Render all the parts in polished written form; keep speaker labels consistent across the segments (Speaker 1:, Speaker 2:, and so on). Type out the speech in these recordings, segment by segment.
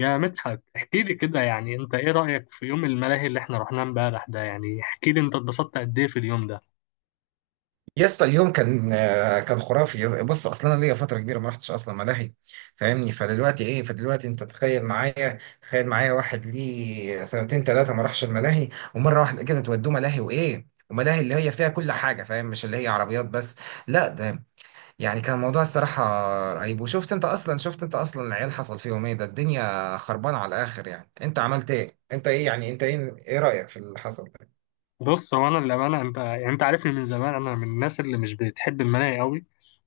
Speaker 1: يا مدحت، احكي لي كده. يعني انت ايه رأيك في يوم الملاهي اللي احنا رحناه امبارح ده؟ يعني احكي لي، انت اتبسطت قد ايه في اليوم ده؟
Speaker 2: يا اسطى اليوم كان كان خرافي بص اصلا انا ليا فتره كبيره ما رحتش اصلا ملاهي. فاهمني؟ فدلوقتي ايه، فدلوقتي انت تخيل معايا، تخيل معايا واحد ليه سنتين ثلاثه ما راحش الملاهي ومره واحده كده تودوه ملاهي وايه وملاهي اللي هي فيها كل حاجه. فاهم؟ مش اللي هي عربيات بس، لا ده يعني كان الموضوع الصراحه رهيب. وشفت انت اصلا، شفت انت اصلا العيال حصل فيهم ايه؟ ده الدنيا خربانه على الاخر. يعني انت عملت ايه؟ انت ايه يعني؟ انت ايه، ايه رايك في اللي حصل؟
Speaker 1: بص، هو انا للأمانة، انت يعني انت عارفني من زمان، انا من الناس اللي مش بتحب الملاهي قوي.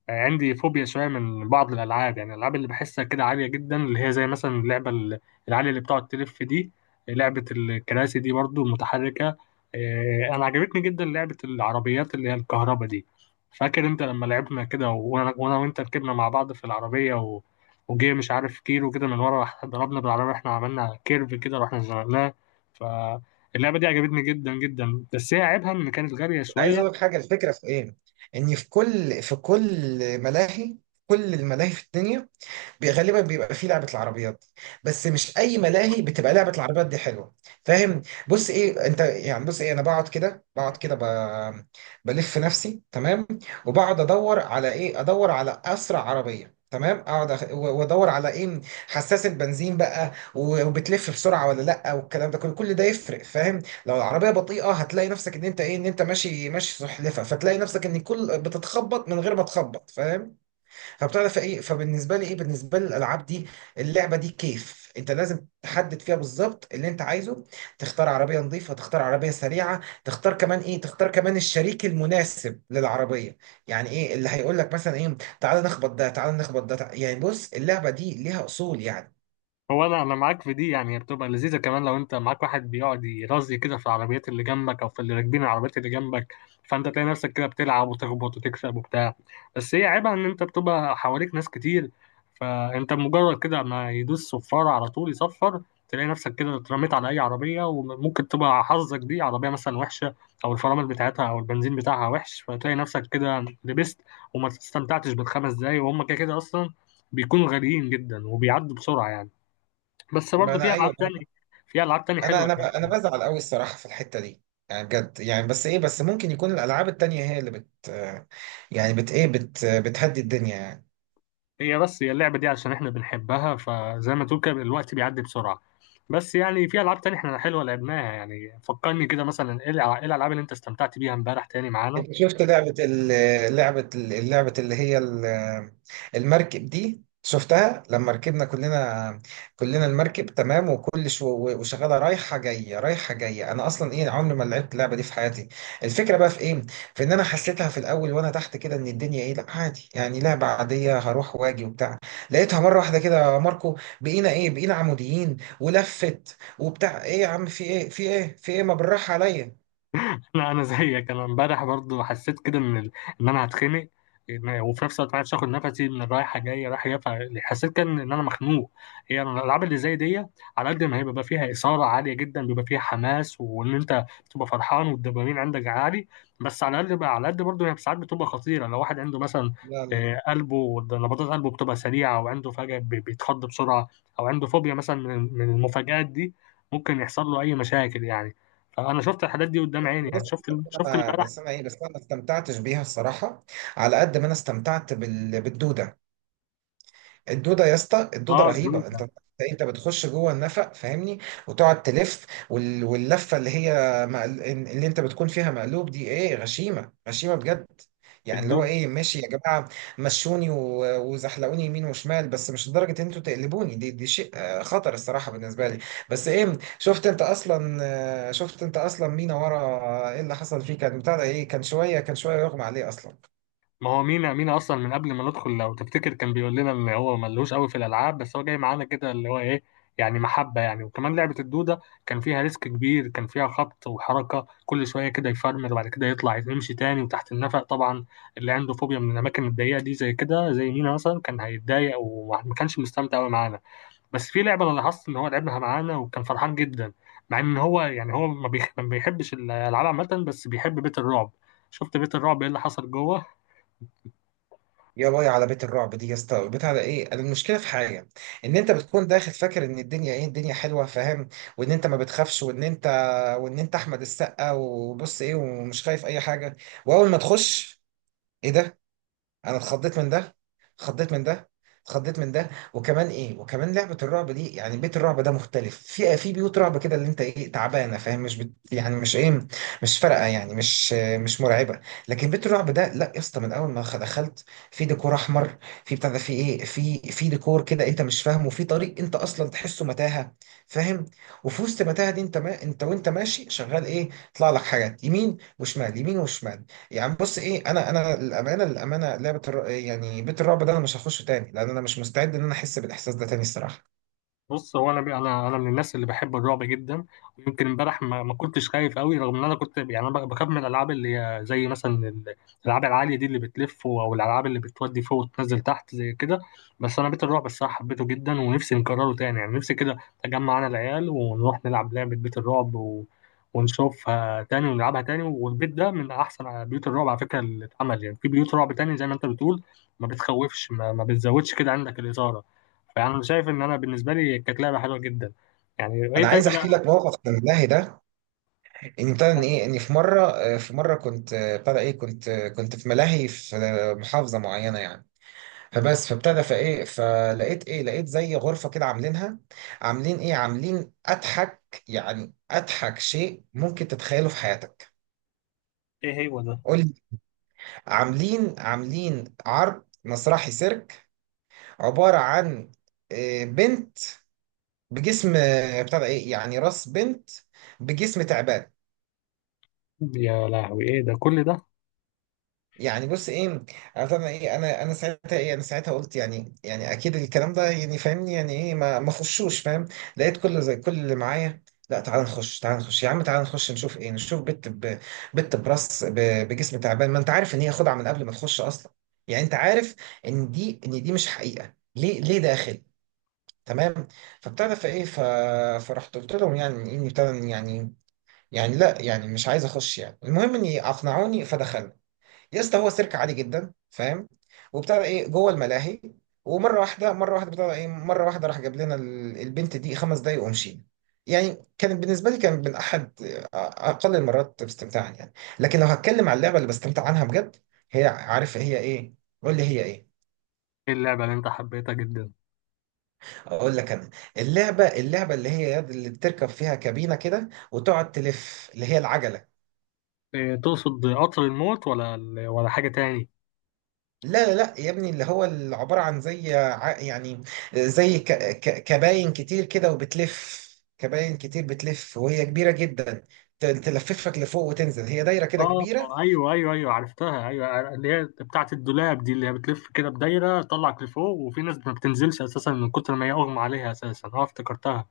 Speaker 1: عندي فوبيا شويه من بعض الالعاب، يعني الالعاب اللي بحسها كده عاليه جدا، اللي هي زي مثلا اللعبه العاليه اللي بتقعد تلف دي. لعبه الكراسي دي برضو متحركه. إيه، انا عجبتني جدا لعبه العربيات اللي هي الكهرباء دي. فاكر انت لما لعبنا كده وانا وانت ركبنا مع بعض في العربيه، وجه مش عارف كيلو كده من ورا، راح ضربنا بالعربيه، احنا عملنا كيرف كده رحنا زنقناه. فاللعبه دي عجبتني جدا جدا، بس هي عيبها ان كانت غاليه
Speaker 2: عايز اقول لك
Speaker 1: شويه.
Speaker 2: حاجه، الفكره في ايه؟ ان في كل ملاهي، كل الملاهي في الدنيا غالبا بيبقى فيه لعبة العربيات دي. بس مش أي ملاهي بتبقى لعبة العربيات دي حلوة. فاهم؟ بص إيه أنت يعني، بص إيه أنا بقعد كده بلف نفسي، تمام؟ وبقعد أدور على إيه، أدور على أسرع عربية، تمام؟ اقعد وادور على ايه، حساس البنزين بقى، وبتلف بسرعه ولا لا، والكلام ده كله، كل ده يفرق. فاهم؟ لو العربيه بطيئه هتلاقي نفسك ان انت ايه، ان انت ماشي ماشي سحلفه، فتلاقي نفسك ان كل بتتخبط من غير ما تخبط. فاهم؟ فبتعرف ايه، فبالنسبه لي ايه، بالنسبه لي الالعاب دي، اللعبه دي كيف انت لازم تحدد فيها بالظبط اللي انت عايزه. تختار عربيه نظيفه، تختار عربيه سريعه، تختار كمان ايه، تختار كمان الشريك المناسب للعربيه. يعني ايه اللي هيقول لك مثلا ايه، تعالى نخبط ده، تعالى نخبط ده، يعني بص اللعبه دي ليها اصول يعني.
Speaker 1: هو انا معاك في دي، يعني هي بتبقى لذيذه كمان لو انت معاك واحد بيقعد يرازي كده في العربيات اللي جنبك، او في اللي راكبين العربيات اللي جنبك. فانت تلاقي نفسك كده بتلعب وتخبط وتكسب وبتاع. بس هي عيبها ان انت بتبقى حواليك ناس كتير. فانت مجرد كده ما يدوس صفار على طول يصفر، تلاقي نفسك كده اترميت على اي عربيه، وممكن تبقى حظك دي عربيه مثلا وحشه، او الفرامل بتاعتها او البنزين بتاعها وحش، فتلاقي نفسك كده لبست، وما استمتعتش بالخمس دقايق، وهم كده كده اصلا بيكونوا غاليين جدا وبيعدوا بسرعه يعني. بس
Speaker 2: ما
Speaker 1: برضه
Speaker 2: انا
Speaker 1: في العاب
Speaker 2: ايوه.
Speaker 1: تانية. في العاب تانية
Speaker 2: انا
Speaker 1: حلوه،
Speaker 2: انا ب-
Speaker 1: يعني
Speaker 2: انا بزعل قوي الصراحه في الحته دي. يعني بجد يعني، بس ايه، بس ممكن يكون الالعاب التانية هي اللي بت، يعني بت ايه، بت بتهدي الدنيا يعني.
Speaker 1: هي بس هي اللعبه دي عشان احنا بنحبها، فزي ما تقول كده الوقت بيعدي بسرعه. بس يعني في العاب تانية احنا حلوه لعبناها. يعني فكرني كده مثلا، إيه الالعاب اللي انت استمتعت بيها امبارح تاني معانا؟
Speaker 2: انت شفت اللعبة اللي هي المركب دي؟ شفتها لما ركبنا كلنا، كلنا المركب، تمام؟ وكل شو، وشغالة رايحة جاية رايحة جاية. انا اصلا ايه، عمري ما لعبت اللعبة دي في حياتي. الفكرة بقى في ايه؟ في ان انا حسيتها في الاول وانا تحت كده ان الدنيا ايه، لا عادي يعني، لعبة عادية هروح واجي وبتاع. لقيتها مرة واحدة كده يا ماركو بقينا ايه، بقينا عموديين ولفت وبتاع ايه، يا عم في ايه في ايه في ايه، ما بالراحة عليا.
Speaker 1: لا، انا زيك، انا امبارح برضو حسيت كده ان انا هتخنق. وفي نفس الوقت ما عرفتش اخد نفسي من الرايحه جايه رايحه جايه، فحسيت كان ان انا مخنوق. هي يعني الالعاب اللي زي دي، على قد ما هي بيبقى فيها اثاره عاليه جدا، بيبقى فيها حماس، وان انت بتبقى فرحان والدوبامين عندك عالي، بس على قد برضه هي ساعات بتبقى خطيره، لو واحد عنده مثلا قلبه نبضات قلبه بتبقى سريعه، او عنده فجاه بيتخض بسرعه، او عنده فوبيا مثلا من المفاجآت دي، ممكن يحصل له اي مشاكل يعني. انا شفت الحاجات دي قدام عيني، يعني
Speaker 2: بص،
Speaker 1: شفت،
Speaker 2: بس
Speaker 1: شفت
Speaker 2: انا،
Speaker 1: امبارح.
Speaker 2: بس انا ايه بس انا ما استمتعتش بيها الصراحه. على قد ما انا استمتعت بالدوده. الدوده يا اسطى، الدوده
Speaker 1: اه،
Speaker 2: رهيبه.
Speaker 1: الدودة.
Speaker 2: انت انت بتخش جوه النفق، فاهمني؟ وتقعد تلف واللفه اللي هي اللي انت بتكون فيها مقلوب دي، ايه غشيمه، غشيمه بجد. يعني اللي هو
Speaker 1: الدودة.
Speaker 2: ايه، ماشي يا جماعه مشوني و... وزحلقوني يمين وشمال، بس مش لدرجه ان انتوا تقلبوني دي شيء خطر الصراحه بالنسبه لي. بس ايه، شفت انت اصلا، شفت انت اصلا مين ورا؟ ايه اللي حصل فيه؟ كان بتاع ده ايه، كان شويه، كان شويه يغمى عليه اصلا.
Speaker 1: ما هو مينا اصلا من قبل ما ندخل، لو تفتكر كان بيقول لنا ان هو ملهوش قوي في الالعاب، بس هو جاي معانا كده اللي هو ايه، يعني محبة يعني. وكمان لعبة الدودة، كان فيها ريسك كبير، كان فيها خبط وحركة، كل شوية كده يفرمل وبعد كده يطلع يمشي تاني، وتحت النفق طبعا. اللي عنده فوبيا من الأماكن الضيقة دي زي كده، زي مينا مثلا، كان هيتضايق وما كانش مستمتع قوي معانا. بس في لعبه انا لاحظت ان هو لعبها معانا وكان فرحان جدا، مع ان هو يعني هو ما بيحبش الالعاب عامه، بس بيحب بيت الرعب. شفت بيت الرعب ايه اللي حصل جوه؟
Speaker 2: يا باي على بيت الرعب دي يا اسطى. بيت على ايه المشكله في حاجه، ان انت بتكون داخل فاكر ان الدنيا ايه، الدنيا حلوه، فاهم؟ وان انت ما بتخافش، وان انت، وان انت احمد السقا وبص ايه ومش خايف اي حاجه. واول ما تخش، ايه ده؟ انا اتخضيت من ده، اتخضيت من ده، اتخضيت من ده. وكمان ايه، وكمان لعبه الرعب دي، يعني بيت الرعب ده مختلف في بيوت رعب كده اللي انت ايه تعبانه، فاهم؟ مش بت، يعني مش ايه، مش فارقه يعني، مش مرعبه. لكن بيت الرعب ده لا يا اسطى، من اول ما دخلت، في ديكور احمر، في بتاع ده، في ايه، في ديكور كده انت مش فاهمه، في طريق انت اصلا تحسه متاهه، فاهم؟ وفي وسط المتاهه دي، انت ما انت وانت ماشي شغال ايه، يطلع لك حاجات يمين وشمال، يمين وشمال. يعني بص ايه، انا الامانه، الامانه لعبه يعني بيت الرعب ده، انا مش هخشه تاني، لان انا مش مستعد ان انا احس بالاحساس ده تاني الصراحه.
Speaker 1: بص، هو انا من الناس اللي بحب الرعب جدا، ويمكن امبارح ما كنتش خايف قوي، رغم ان انا كنت، يعني انا بخاف من الالعاب اللي هي زي مثلا الالعاب العاليه دي اللي بتلف، او الالعاب اللي بتودي فوق وتنزل تحت زي كده. بس انا بيت الرعب الصراحه حبيته جدا، ونفسي نكرره تاني، يعني نفسي كده اجمع انا العيال ونروح نلعب لعبه بيت الرعب ونشوفها تاني ونلعبها تاني. والبيت ده من احسن بيوت الرعب على فكره اللي اتعمل، يعني في بيوت رعب تاني زي ما انت بتقول ما بتخوفش، ما بتزودش كده عندك الاثاره. فانا شايف ان انا بالنسبه لي كانت لعبه حلوه جدا. يعني
Speaker 2: انا
Speaker 1: ايه تاني
Speaker 2: عايز
Speaker 1: بقى؟
Speaker 2: احكي لك موقف من الملاهي ده. ان ابتدى ان ايه، ان في مره في مره كنت ابتدى ايه، كنت كنت في ملاهي في محافظه معينه يعني. فبس فابتدى فايه، فلقيت ايه، لقيت زي غرفه كده عاملينها، عاملين ايه، عاملين اضحك يعني، اضحك شيء ممكن تتخيله في حياتك.
Speaker 1: ايه هو ده؟
Speaker 2: قول لي. عاملين عرض مسرحي سيرك، عبارة عن بنت بجسم بتاع ده ايه، يعني راس بنت بجسم تعبان.
Speaker 1: يا لهوي، ايه ده كل ده؟
Speaker 2: يعني بص ايه، انا طبعا ايه، انا ساعتها ايه، انا ساعتها قلت يعني، يعني اكيد الكلام ده يعني فاهمني، يعني ايه، ما خشوش، فاهم؟ لقيت كل زي كل اللي معايا: لا تعال نخش، تعال نخش يا عم، تعال نخش نشوف ايه، نشوف بنت بنت براس بجسم تعبان. ما انت عارف ان هي خدعة من قبل ما تخش اصلا، يعني انت عارف ان دي مش حقيقة، ليه، ليه داخل؟ تمام. فابتدى فايه فرحت قلت لهم يعني اني ابتدى يعني، يعني لا يعني مش عايز اخش يعني، المهم اني اقنعوني فدخلنا. يا اسطى هو سيرك عادي جدا، فاهم؟ وابتدى ايه جوه الملاهي، ومره واحده، مره واحده ابتدى ايه، مره واحده راح جاب لنا البنت دي خمس دقايق ومشينا. يعني كانت بالنسبه لي، كان من احد اقل المرات استمتاعا يعني. لكن لو هتكلم على اللعبه اللي بستمتع عنها بجد، هي عارف هي ايه؟ قول لي هي ايه.
Speaker 1: ايه اللعبه اللي انت حبيتها جدا؟
Speaker 2: اقول لك انا، اللعبه اللي هي يد، اللي بتركب فيها كابينه كده وتقعد تلف، اللي هي العجله.
Speaker 1: إيه، تقصد قطر الموت ولا ولا حاجه تاني؟
Speaker 2: لا يا ابني، اللي هو اللي عباره عن زي يعني زي كباين كتير كده وبتلف. كباين كتير بتلف وهي كبيره جدا، تلففك لفوق وتنزل، هي دايره كده
Speaker 1: اه،
Speaker 2: كبيره.
Speaker 1: ايوه ايوه ايوه، عرفتها، ايوه اللي هي بتاعه الدولاب دي، اللي هي بتلف كده بدايره، تطلعك لفوق، وفي ناس ما بتنزلش اساسا من كتر ما هي اغمى عليها اساسا. اه، افتكرتها.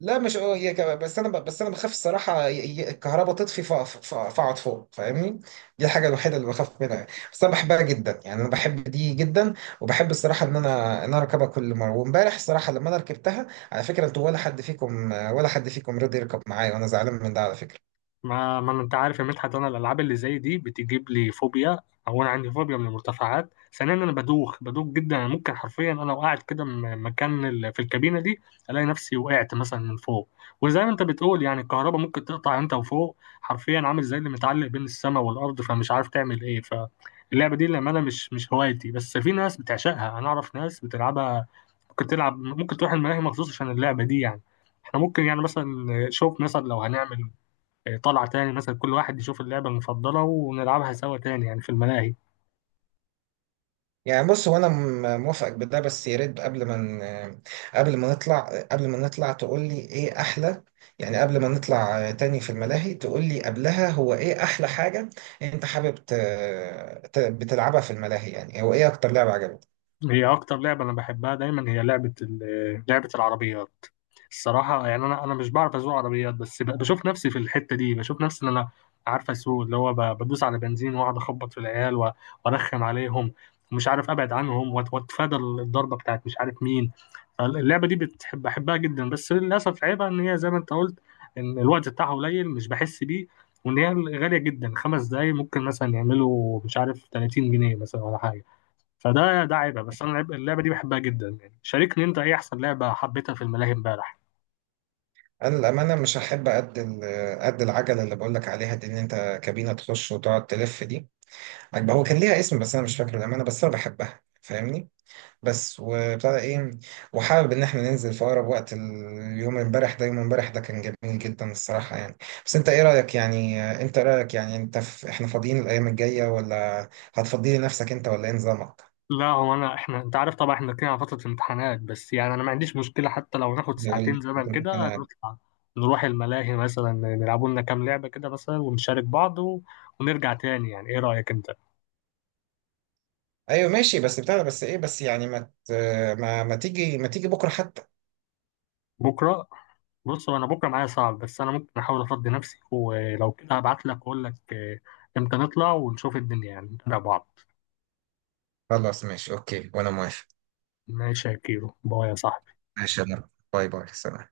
Speaker 2: لا مش اه، هي كمان بس انا بس انا بخاف الصراحه الكهرباء تطفي فاقعد فوق، فاهمني؟ دي الحاجه الوحيده اللي بخاف منها يعني. بس انا بحبها جدا يعني، انا بحب دي جدا. وبحب الصراحه ان انا، ان انا اركبها كل مره. وامبارح الصراحه لما انا ركبتها، على فكره انتوا، ولا حد فيكم، ولا حد فيكم رضي يركب معايا، وانا زعلان من ده على فكره.
Speaker 1: ما انت عارف يا مدحت، انا الالعاب اللي زي دي بتجيب لي فوبيا، او انا عندي فوبيا من المرتفعات. ثانيا انا بدوخ بدوخ جدا، أنا ممكن حرفيا انا وقعت كده من مكان في الكابينه دي، الاقي نفسي وقعت مثلا من فوق. وزي ما انت بتقول، يعني الكهرباء ممكن تقطع، انت وفوق حرفيا عامل زي اللي متعلق بين السماء والارض، فمش عارف تعمل ايه. فاللعبه دي لما انا مش هوايتي، بس في ناس بتعشقها، انا اعرف ناس بتلعبها، ممكن تلعب، ممكن تروح الملاهي مخصوص عشان اللعبه دي يعني. احنا ممكن يعني مثلا، شوف مثلا لو هنعمل طلع تاني مثلا، كل واحد يشوف اللعبة المفضلة ونلعبها سوا تاني يعني في الملاهي.
Speaker 2: يعني بص هو انا موافقك بده، بس يا ريت قبل ما قبل ما نطلع، تقول لي ايه احلى. يعني قبل ما نطلع تاني في الملاهي تقول لي قبلها هو ايه احلى حاجة انت حابب بتلعبها في الملاهي. يعني هو ايه اكتر لعبة عجبتك؟
Speaker 1: هي اكتر لعبه انا بحبها دايما، هي لعبه ال- آه، لعبه العربيات. الصراحه يعني انا مش بعرف اسوق عربيات، بس بشوف نفسي في الحته دي، بشوف نفسي ان انا عارف اسوق، اللي هو بدوس على بنزين واقعد اخبط في العيال وارخم عليهم، ومش عارف ابعد عنهم، واتفادى الضربه بتاعت مش عارف مين. اللعبه دي بحبها جدا، بس للاسف عيبها ان هي زي ما انت قلت، ان الوقت بتاعها قليل، مش بحس بيه، وان هي غاليه جدا. 5 دقايق ممكن مثلا يعملوا مش عارف 30 جنيه مثلا ولا حاجه. فده عيبها. بس انا اللعبه دي بحبها جدا. يعني شاركني، انت ايه احسن لعبه حبيتها في الملاهي امبارح؟
Speaker 2: انا الامانة مش هحب قد قد العجلة اللي بقول لك عليها دي، ان انت كابينة تخش وتقعد تلف دي، عجبها. هو كان ليها اسم بس انا مش فاكر الامانة، بس انا بحبها، فاهمني؟ بس وابتدى ايه، وحابب ان احنا ننزل في اقرب وقت. اليوم امبارح ده، يوم امبارح ده كان جميل جدا الصراحه يعني. بس انت ايه رايك يعني، انت إيه رايك يعني، انت في، احنا فاضيين الايام الجايه ولا هتفضي لنفسك انت، ولا ايه نظامك؟
Speaker 1: لا، هو انا احنا، انت عارف طبعا احنا داخلين على فتره الامتحانات، بس يعني انا ما عنديش مشكله حتى لو ناخد
Speaker 2: يقول لي
Speaker 1: ساعتين زمن
Speaker 2: بتروح
Speaker 1: كده
Speaker 2: هنا.
Speaker 1: نطلع، نروح الملاهي مثلا، نلعبوا لنا كام لعبه كده مثلا، ونشارك بعض ونرجع تاني. يعني ايه رايك انت؟
Speaker 2: ايوه ماشي، بس بتاع ده، بس ايه بس يعني ما ما تيجي، ما تيجي بكره حتى.
Speaker 1: بكره؟ بص، هو انا بكره معايا صعب، بس انا ممكن احاول افضي نفسي، ولو كده هبعت لك اقول لك امتى نطلع ونشوف الدنيا، يعني نتابع بعض.
Speaker 2: خلاص ماشي اوكي، وانا موافق.
Speaker 1: ماشي يا كيرو، باي يا صاحبي.
Speaker 2: ماشي يا مروة. باي باي، سلام.